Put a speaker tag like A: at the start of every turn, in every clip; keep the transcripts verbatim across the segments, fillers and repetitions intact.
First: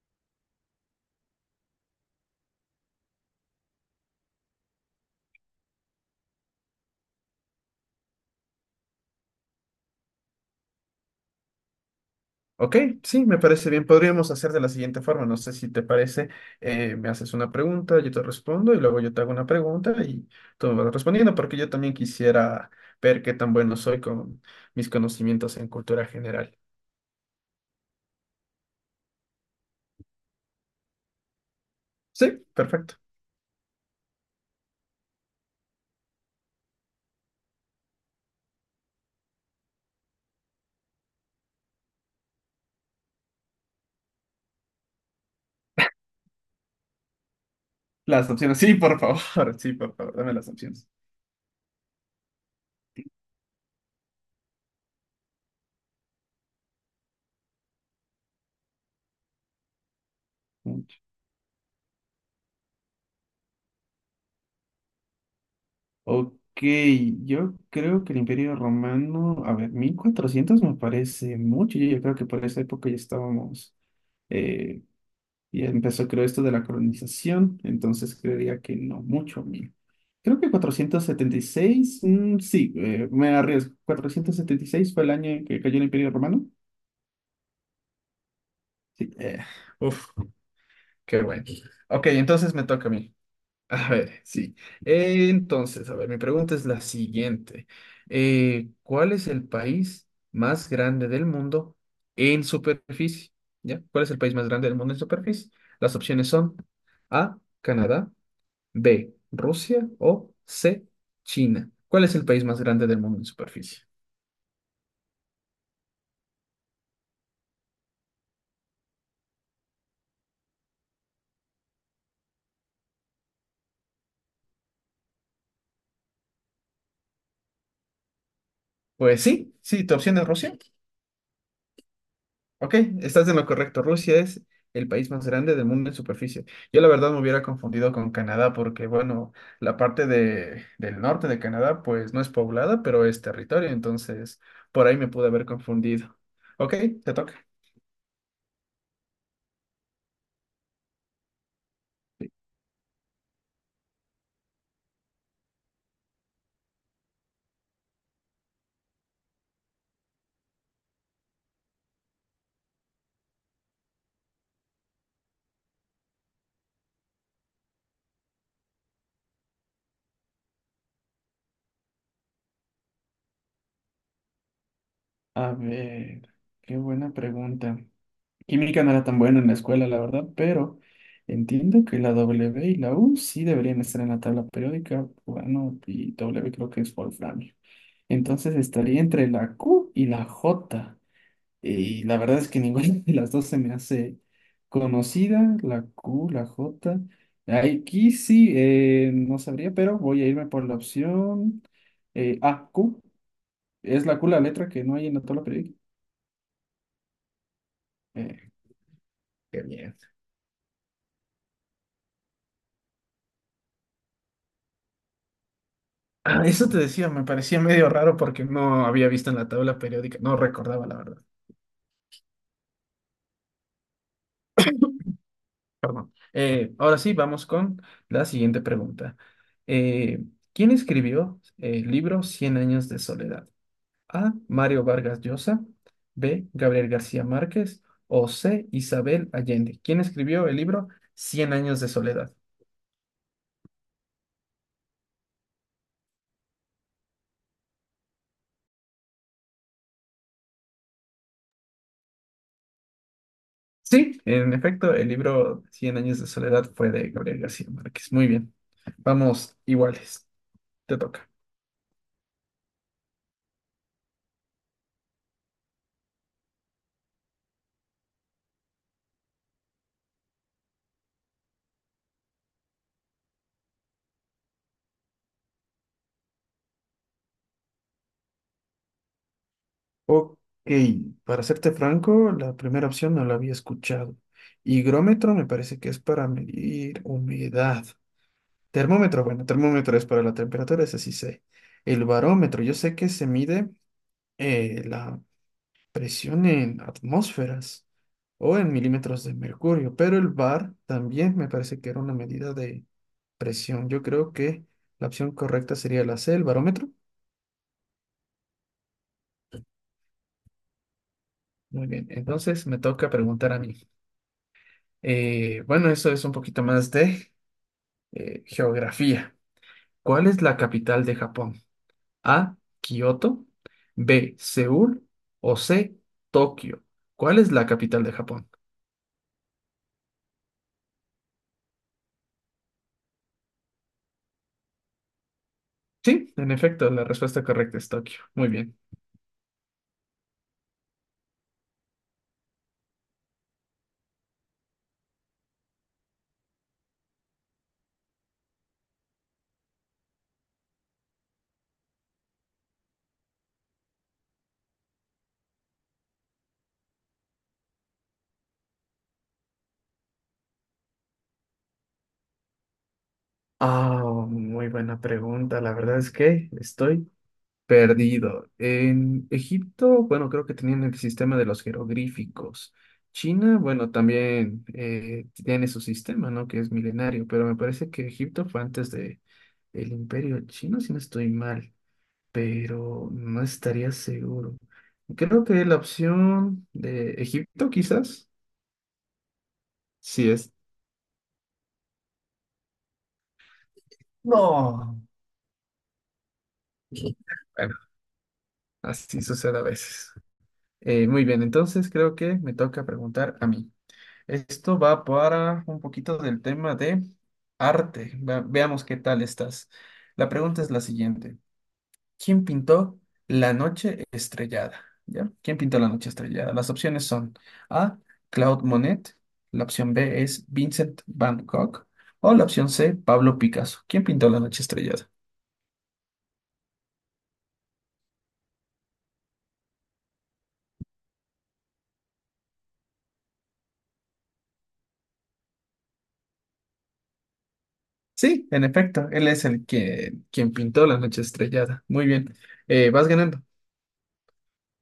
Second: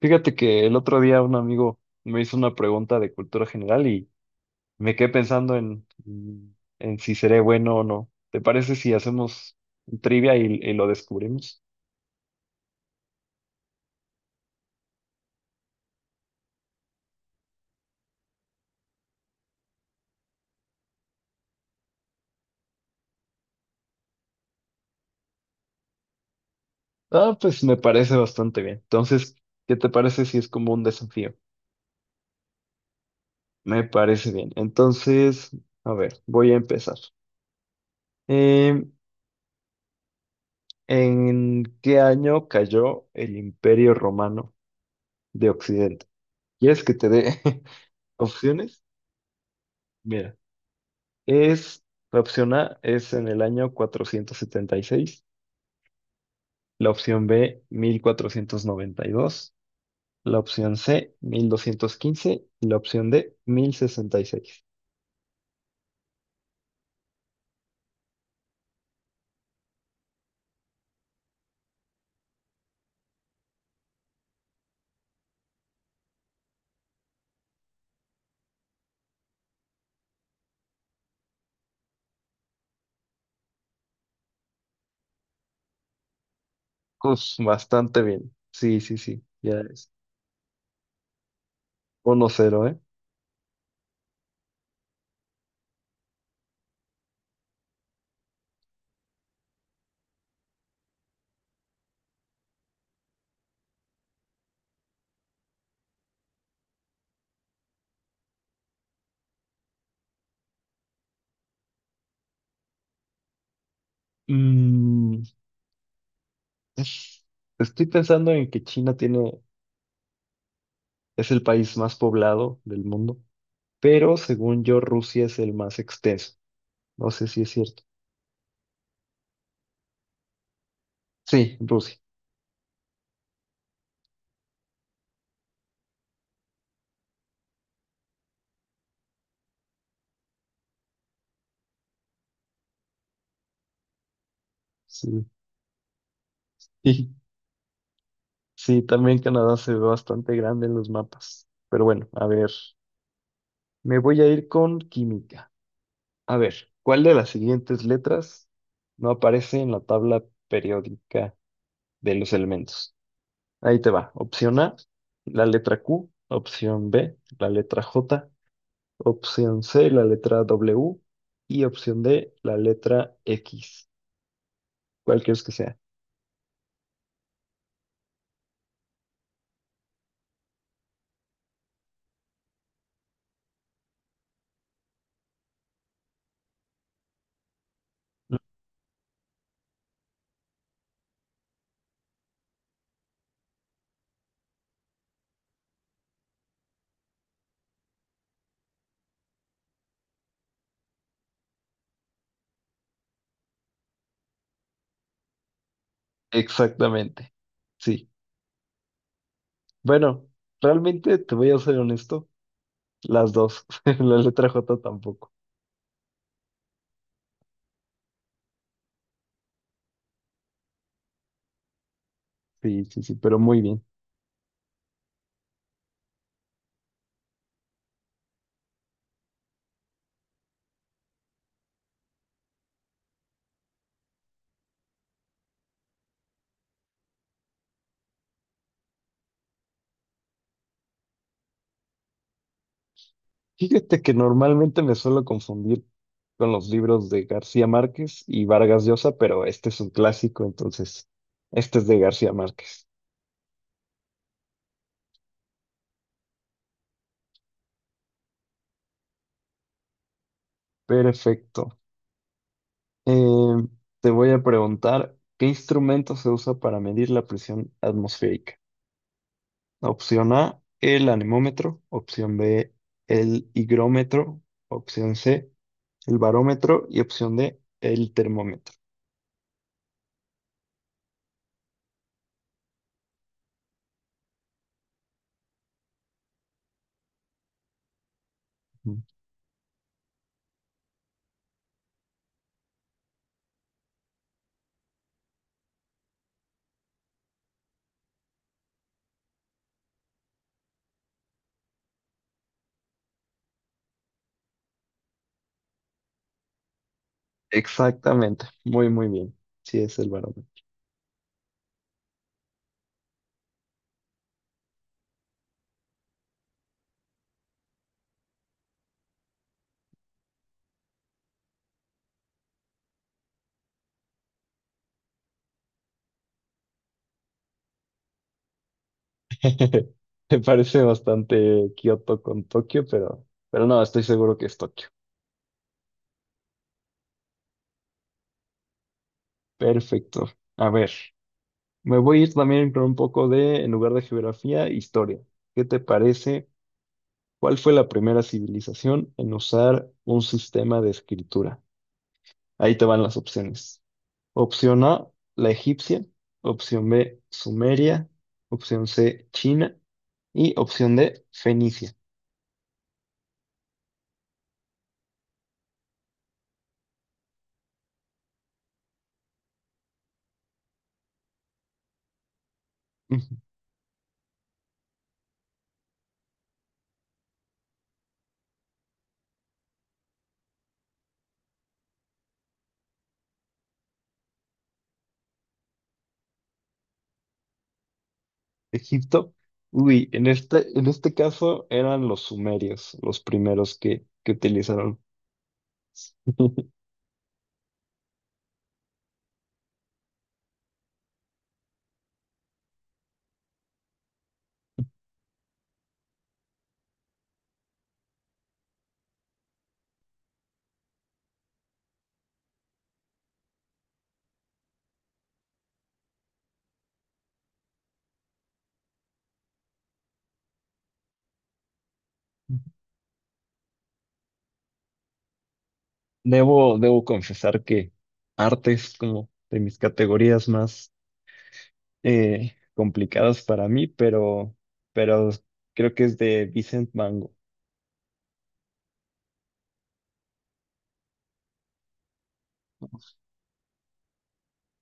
A: Fíjate que el otro día un amigo me hizo una pregunta de cultura general y me quedé pensando en, mm, en si seré bueno o no. ¿Te parece si hacemos un trivia y, y lo descubrimos?
B: Ok, sí, me parece bien. Podríamos hacer de la siguiente forma. No sé si te parece. Eh, me haces una pregunta, yo te respondo y luego yo te hago una pregunta y tú me vas respondiendo porque yo también quisiera ver qué tan bueno soy con mis conocimientos en cultura general.
A: Ah, pues me parece bastante bien. Entonces, ¿qué te parece si es como un desafío?
B: Sí, perfecto.
A: Me parece bien. Entonces, a ver, voy a empezar. Eh, ¿En qué año cayó el Imperio Romano de Occidente? ¿Quieres que te dé
B: Las opciones, sí,
A: opciones?
B: por favor, sí, por favor, dame
A: Mira.
B: las opciones.
A: Es, la opción A es en el año cuatrocientos setenta y seis, la opción B mil cuatrocientos noventa y dos, la opción
B: Mucho.
A: C mil doscientos quince y la opción D mil sesenta y seis.
B: Ok, yo creo que el Imperio Romano, a ver, mil cuatrocientos me parece mucho. Yo, yo creo que por esa época ya estábamos, eh, y empezó, creo, esto de la colonización, entonces creería que no mucho, mil. Creo que cuatrocientos setenta y seis, mm, sí, eh, me arriesgo. Cuatrocientos setenta y seis fue el año en que cayó el Imperio Romano.
A: Pues bastante bien. Sí, sí,
B: Sí,
A: sí,
B: eh,
A: ya es
B: uf, qué bueno. Ok,
A: uno
B: entonces me
A: cero, ¿eh?
B: toca a mí. A ver, sí. Eh, entonces, a ver, mi pregunta es la siguiente. Eh, ¿cuál es el país más grande del mundo en superficie? ¿Ya? ¿Cuál es el país más grande del mundo en superficie? Las opciones son A, Canadá; B, Rusia; o C, China. ¿Cuál es el país más grande del mundo en superficie?
A: Mm, es- estoy pensando en que China tiene, es el país más poblado del mundo, pero según yo Rusia es el más extenso. No sé si es cierto.
B: Pues sí, sí, tu opción es Rusia.
A: Sí, Rusia.
B: Ok, estás en lo correcto. Rusia es el país más grande del mundo en superficie. Yo la verdad me hubiera confundido con Canadá porque, bueno, la parte de, del norte de Canadá pues no es poblada, pero es territorio, entonces por ahí me
A: Sí.
B: pude haber confundido. Ok, te toca.
A: Sí, también Canadá se ve bastante grande en los mapas. Pero bueno, a ver, me voy a ir con química. A ver, ¿cuál de las siguientes letras no aparece en la tabla periódica de los elementos? Ahí te va. Opción A, la letra Q. Opción B, la letra J. Opción C, la letra W. Y opción D, la letra X. ¿Cuál crees que
B: A
A: sea?
B: ver, qué buena pregunta. Química no era tan buena en la escuela, la verdad, pero entiendo que la W y la U sí deberían estar en la tabla periódica. Bueno, y W creo que es wolframio. Entonces estaría entre la Q y la J. Y la verdad es que ninguna de las dos se me hace conocida, la Q, la J. Aquí sí, eh, no sabría, pero voy a irme por la opción eh, A, Q. Es la Q la letra que no hay en la tabla periódica.
A: Exactamente, sí.
B: Eh, Qué bien.
A: Bueno, realmente te voy a ser honesto. Las dos. La letra J tampoco.
B: Ah, eso te decía, me parecía medio raro porque no había visto en la tabla periódica, no recordaba la verdad,
A: Sí, sí, sí, pero muy bien.
B: perdón. Eh, ahora sí, vamos con la siguiente pregunta. Eh, ¿Quién escribió el libro Cien años de soledad? A. Mario Vargas Llosa, B. Gabriel García Márquez o C. Isabel Allende. ¿Quién escribió el libro Cien años de soledad?
A: Fíjate que normalmente me suelo confundir con los libros de García Márquez y Vargas Llosa, pero este es un clásico, entonces este es de García Márquez.
B: Sí, en efecto, el libro Cien años de soledad fue de Gabriel García Márquez. Muy bien, vamos iguales, te toca.
A: Perfecto. Eh, te voy a preguntar, ¿qué instrumento se usa para medir la presión atmosférica? Opción A, el anemómetro. Opción B, el higrómetro. Opción C, el barómetro. Y opción D, el termómetro.
B: Ok, para serte franco, la primera opción no la había escuchado. Higrómetro me parece que es para medir humedad. Termómetro, bueno, termómetro es para la temperatura, ese sí sé. El barómetro, yo sé que se mide eh, la presión en atmósferas o en milímetros de mercurio, pero el bar también me parece que era una medida de presión. Yo creo que la opción correcta sería la C, el barómetro.
A: Exactamente, muy muy bien. Sí, es el varón.
B: Muy bien, entonces me toca preguntar a mí. Eh, bueno, eso es un poquito más de eh, geografía. ¿Cuál es la capital de Japón? A, Kioto; B, Seúl; o C, Tokio. ¿Cuál es la capital de Japón?
A: Me parece bastante Kioto con Tokio, pero, pero no, estoy seguro que es Tokio.
B: Sí, en efecto, la respuesta correcta es Tokio. Muy bien.
A: Perfecto. A ver, me voy a ir también con un poco de, en lugar de geografía, historia. ¿Qué te parece? ¿Cuál fue la primera civilización en usar un sistema de escritura? Ahí te van las opciones. Opción A, la egipcia. Opción B, Sumeria. Opción C, China. Y opción D, Fenicia.
B: Ah, muy buena pregunta. La verdad es que estoy perdido. En Egipto, bueno, creo que tenían el sistema de los jeroglíficos. China, bueno, también eh, tiene su sistema, ¿no? Que es milenario, pero me parece que Egipto fue antes de el Imperio Chino, si no estoy mal, pero no estaría seguro. Creo que la opción de Egipto, quizás,
A: Egipto. Uy, en
B: sí es.
A: este, en este caso eran los sumerios los primeros que, que utilizaron.
B: No. Bueno, así sucede a veces. Eh, muy bien, entonces creo que me toca preguntar a mí. Esto va para un poquito del tema de arte. Ve- veamos qué tal estás. La pregunta es la siguiente. ¿Quién pintó La noche estrellada? ¿Ya? ¿Quién pintó La noche estrellada? Las opciones son A, Claude Monet; la opción B es Vincent Van Gogh; o la opción C, Pablo Picasso. ¿Quién pintó La noche estrellada?
A: Debo, debo confesar que arte es como de mis categorías más eh, complicadas para mí, pero, pero creo que es de Vincent Van Gogh.
B: Sí, en efecto, él es el que quien pintó La noche estrellada. Muy bien. Eh, vas ganando.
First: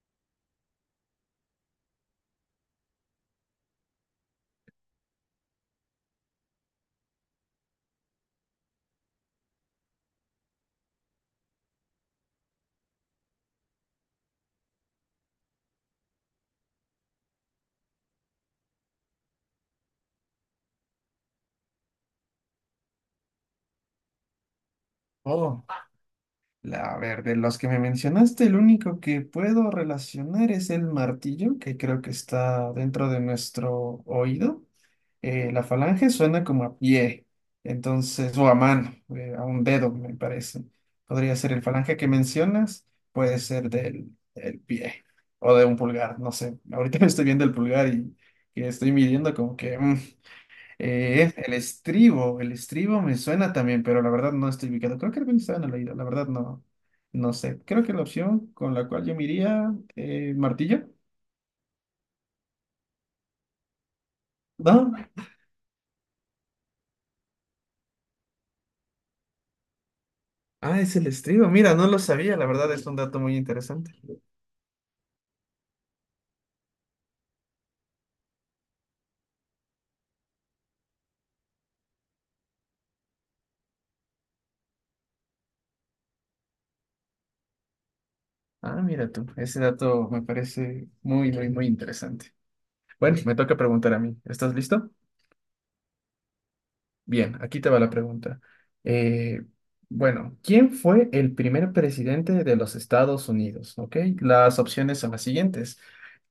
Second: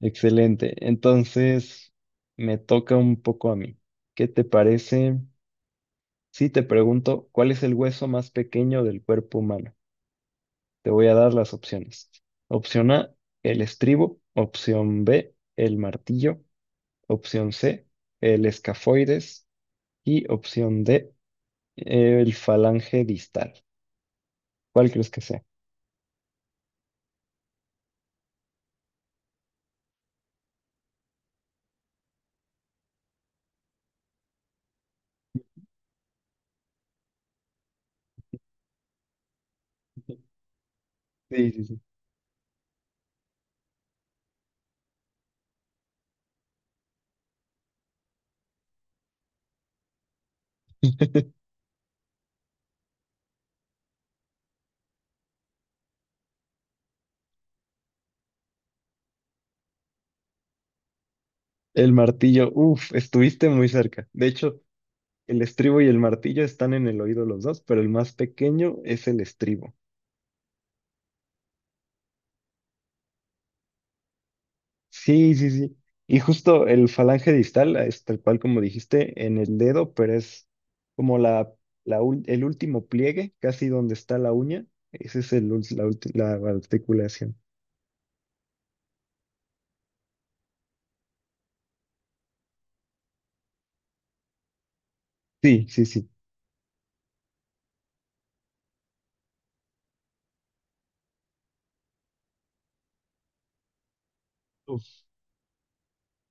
A: Excelente. Entonces, me toca un poco a mí. ¿Qué te parece si te pregunto cuál es el hueso más pequeño del cuerpo humano? Te voy a dar las opciones. Opción A, el estribo. Opción B, el martillo. Opción C, el escafoides. Y opción D, el falange distal. ¿Cuál crees que sea?
B: Oh. La, a ver, de los que me mencionaste, el único que puedo relacionar es el martillo, que creo que está dentro de nuestro oído. Eh, la falange suena como a pie, entonces, o a mano, eh, a un dedo, me parece. Podría
A: Sí,
B: ser el
A: sí, sí.
B: falange que mencionas, puede ser del, del pie o de un pulgar, no sé. Ahorita me estoy viendo el pulgar y, y estoy midiendo como que mm, eh, es el estribo, el estribo me suena también, pero la verdad no estoy ubicado. Creo que algún estaba en el oído, la verdad no, no sé. Creo que la opción con la cual yo me iría, eh, martillo.
A: El martillo, uff, estuviste muy cerca. De hecho,
B: No,
A: el estribo y el martillo están en el oído los dos, pero el más pequeño es el estribo.
B: ah, es el estribo. Mira, no lo sabía, la verdad es un dato muy interesante.
A: Sí, sí, sí. Y justo el falange distal es tal cual como dijiste en el dedo, pero es como la, la ul- el último pliegue, casi donde está la uña. Esa es el, ul- la, ulti- la articulación.
B: Ah, mira tú, ese dato me parece muy, muy, muy interesante. Bueno, me toca preguntar a mí. ¿Estás listo?
A: Sí, sí, sí.
B: Bien, aquí te va la pregunta. Eh, bueno, ¿quién fue el primer presidente de los Estados Unidos? ¿Ok? Las opciones
A: Uf,
B: son las siguientes.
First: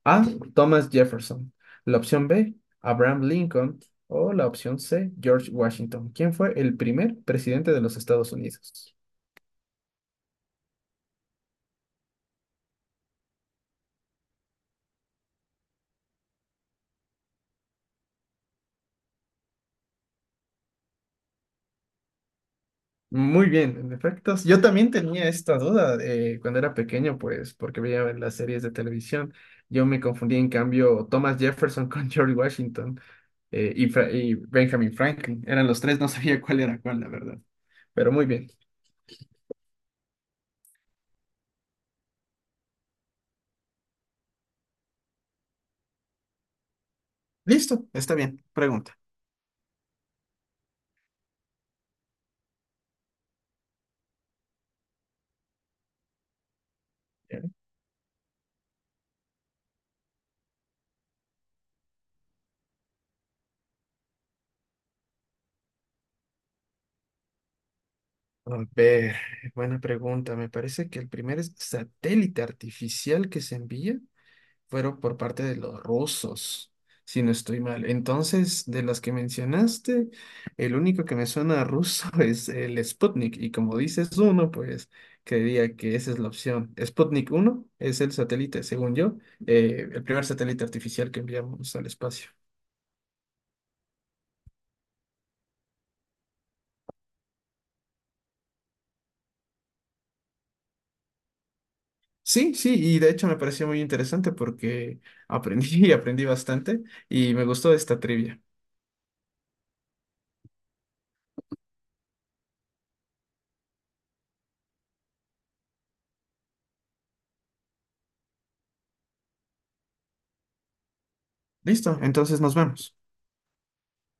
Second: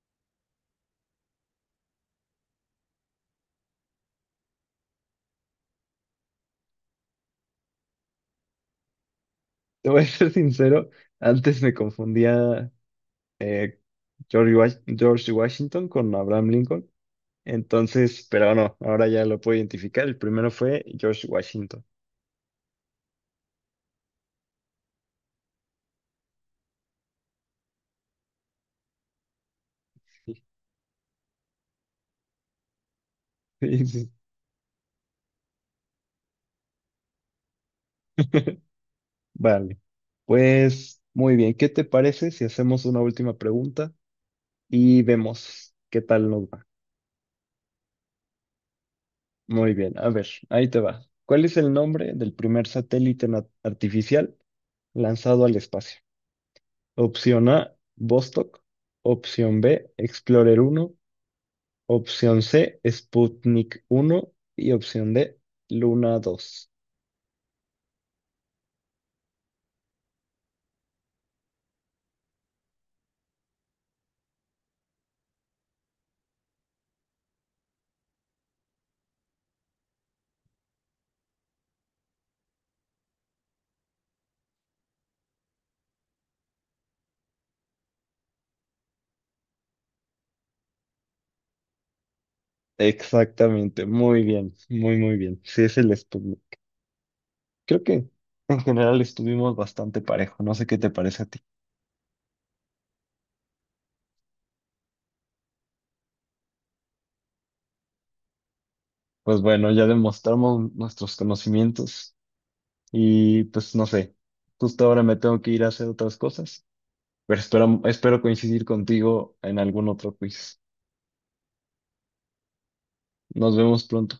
B: A. Thomas Jefferson. La opción B. Abraham Lincoln. O la opción C. George Washington. ¿Quién fue el primer presidente de los Estados Unidos?
A: te voy a ser sincero, antes me confundía eh, George, Wash- George Washington con Abraham Lincoln. Entonces, pero no, ahora ya lo puedo identificar. El primero fue George Washington.
B: Muy bien, en efecto. Yo también tenía esta duda eh, cuando era pequeño, pues, porque veía las series de televisión. Yo me confundí, en cambio, Thomas Jefferson con George Washington. Eh,
A: Sí,
B: y, Fra-
A: sí.
B: y Benjamin Franklin. Eran los tres, no sabía cuál era cuál, la verdad. Pero muy bien.
A: Vale, pues muy bien, ¿qué te parece si hacemos una última pregunta y vemos qué tal nos va?
B: Listo, está bien. Pregunta.
A: Muy bien, a ver, ahí te va. ¿Cuál es el nombre del primer satélite na- artificial lanzado al espacio?
B: Ya.
A: Opción A, Vostok. Opción B, Explorer uno. Opción C, Sputnik uno. Y opción D, Luna dos.
B: A ver, buena pregunta. Me parece que el primer es- satélite artificial que se envía fueron por parte de los rusos, si no estoy mal. Entonces, de las que mencionaste, el único que me suena a ruso es el Sputnik. Y como dices uno, pues creería que esa es la opción. Sputnik uno es el satélite, según yo, eh, el primer satélite artificial que enviamos al espacio.
A: Exactamente, muy bien, muy, muy bien. Sí, es el Sputnik. Creo que en general estuvimos bastante parejo, no sé qué te parece a ti.
B: Sí, sí, y de hecho me pareció muy interesante porque aprendí y aprendí bastante y me gustó esta trivia.
A: Pues bueno, ya demostramos nuestros conocimientos y pues no sé, justo ahora me tengo que ir a hacer otras cosas, pero espero, espero coincidir contigo en algún otro quiz.
B: Listo, entonces nos vemos.
A: Nos vemos pronto.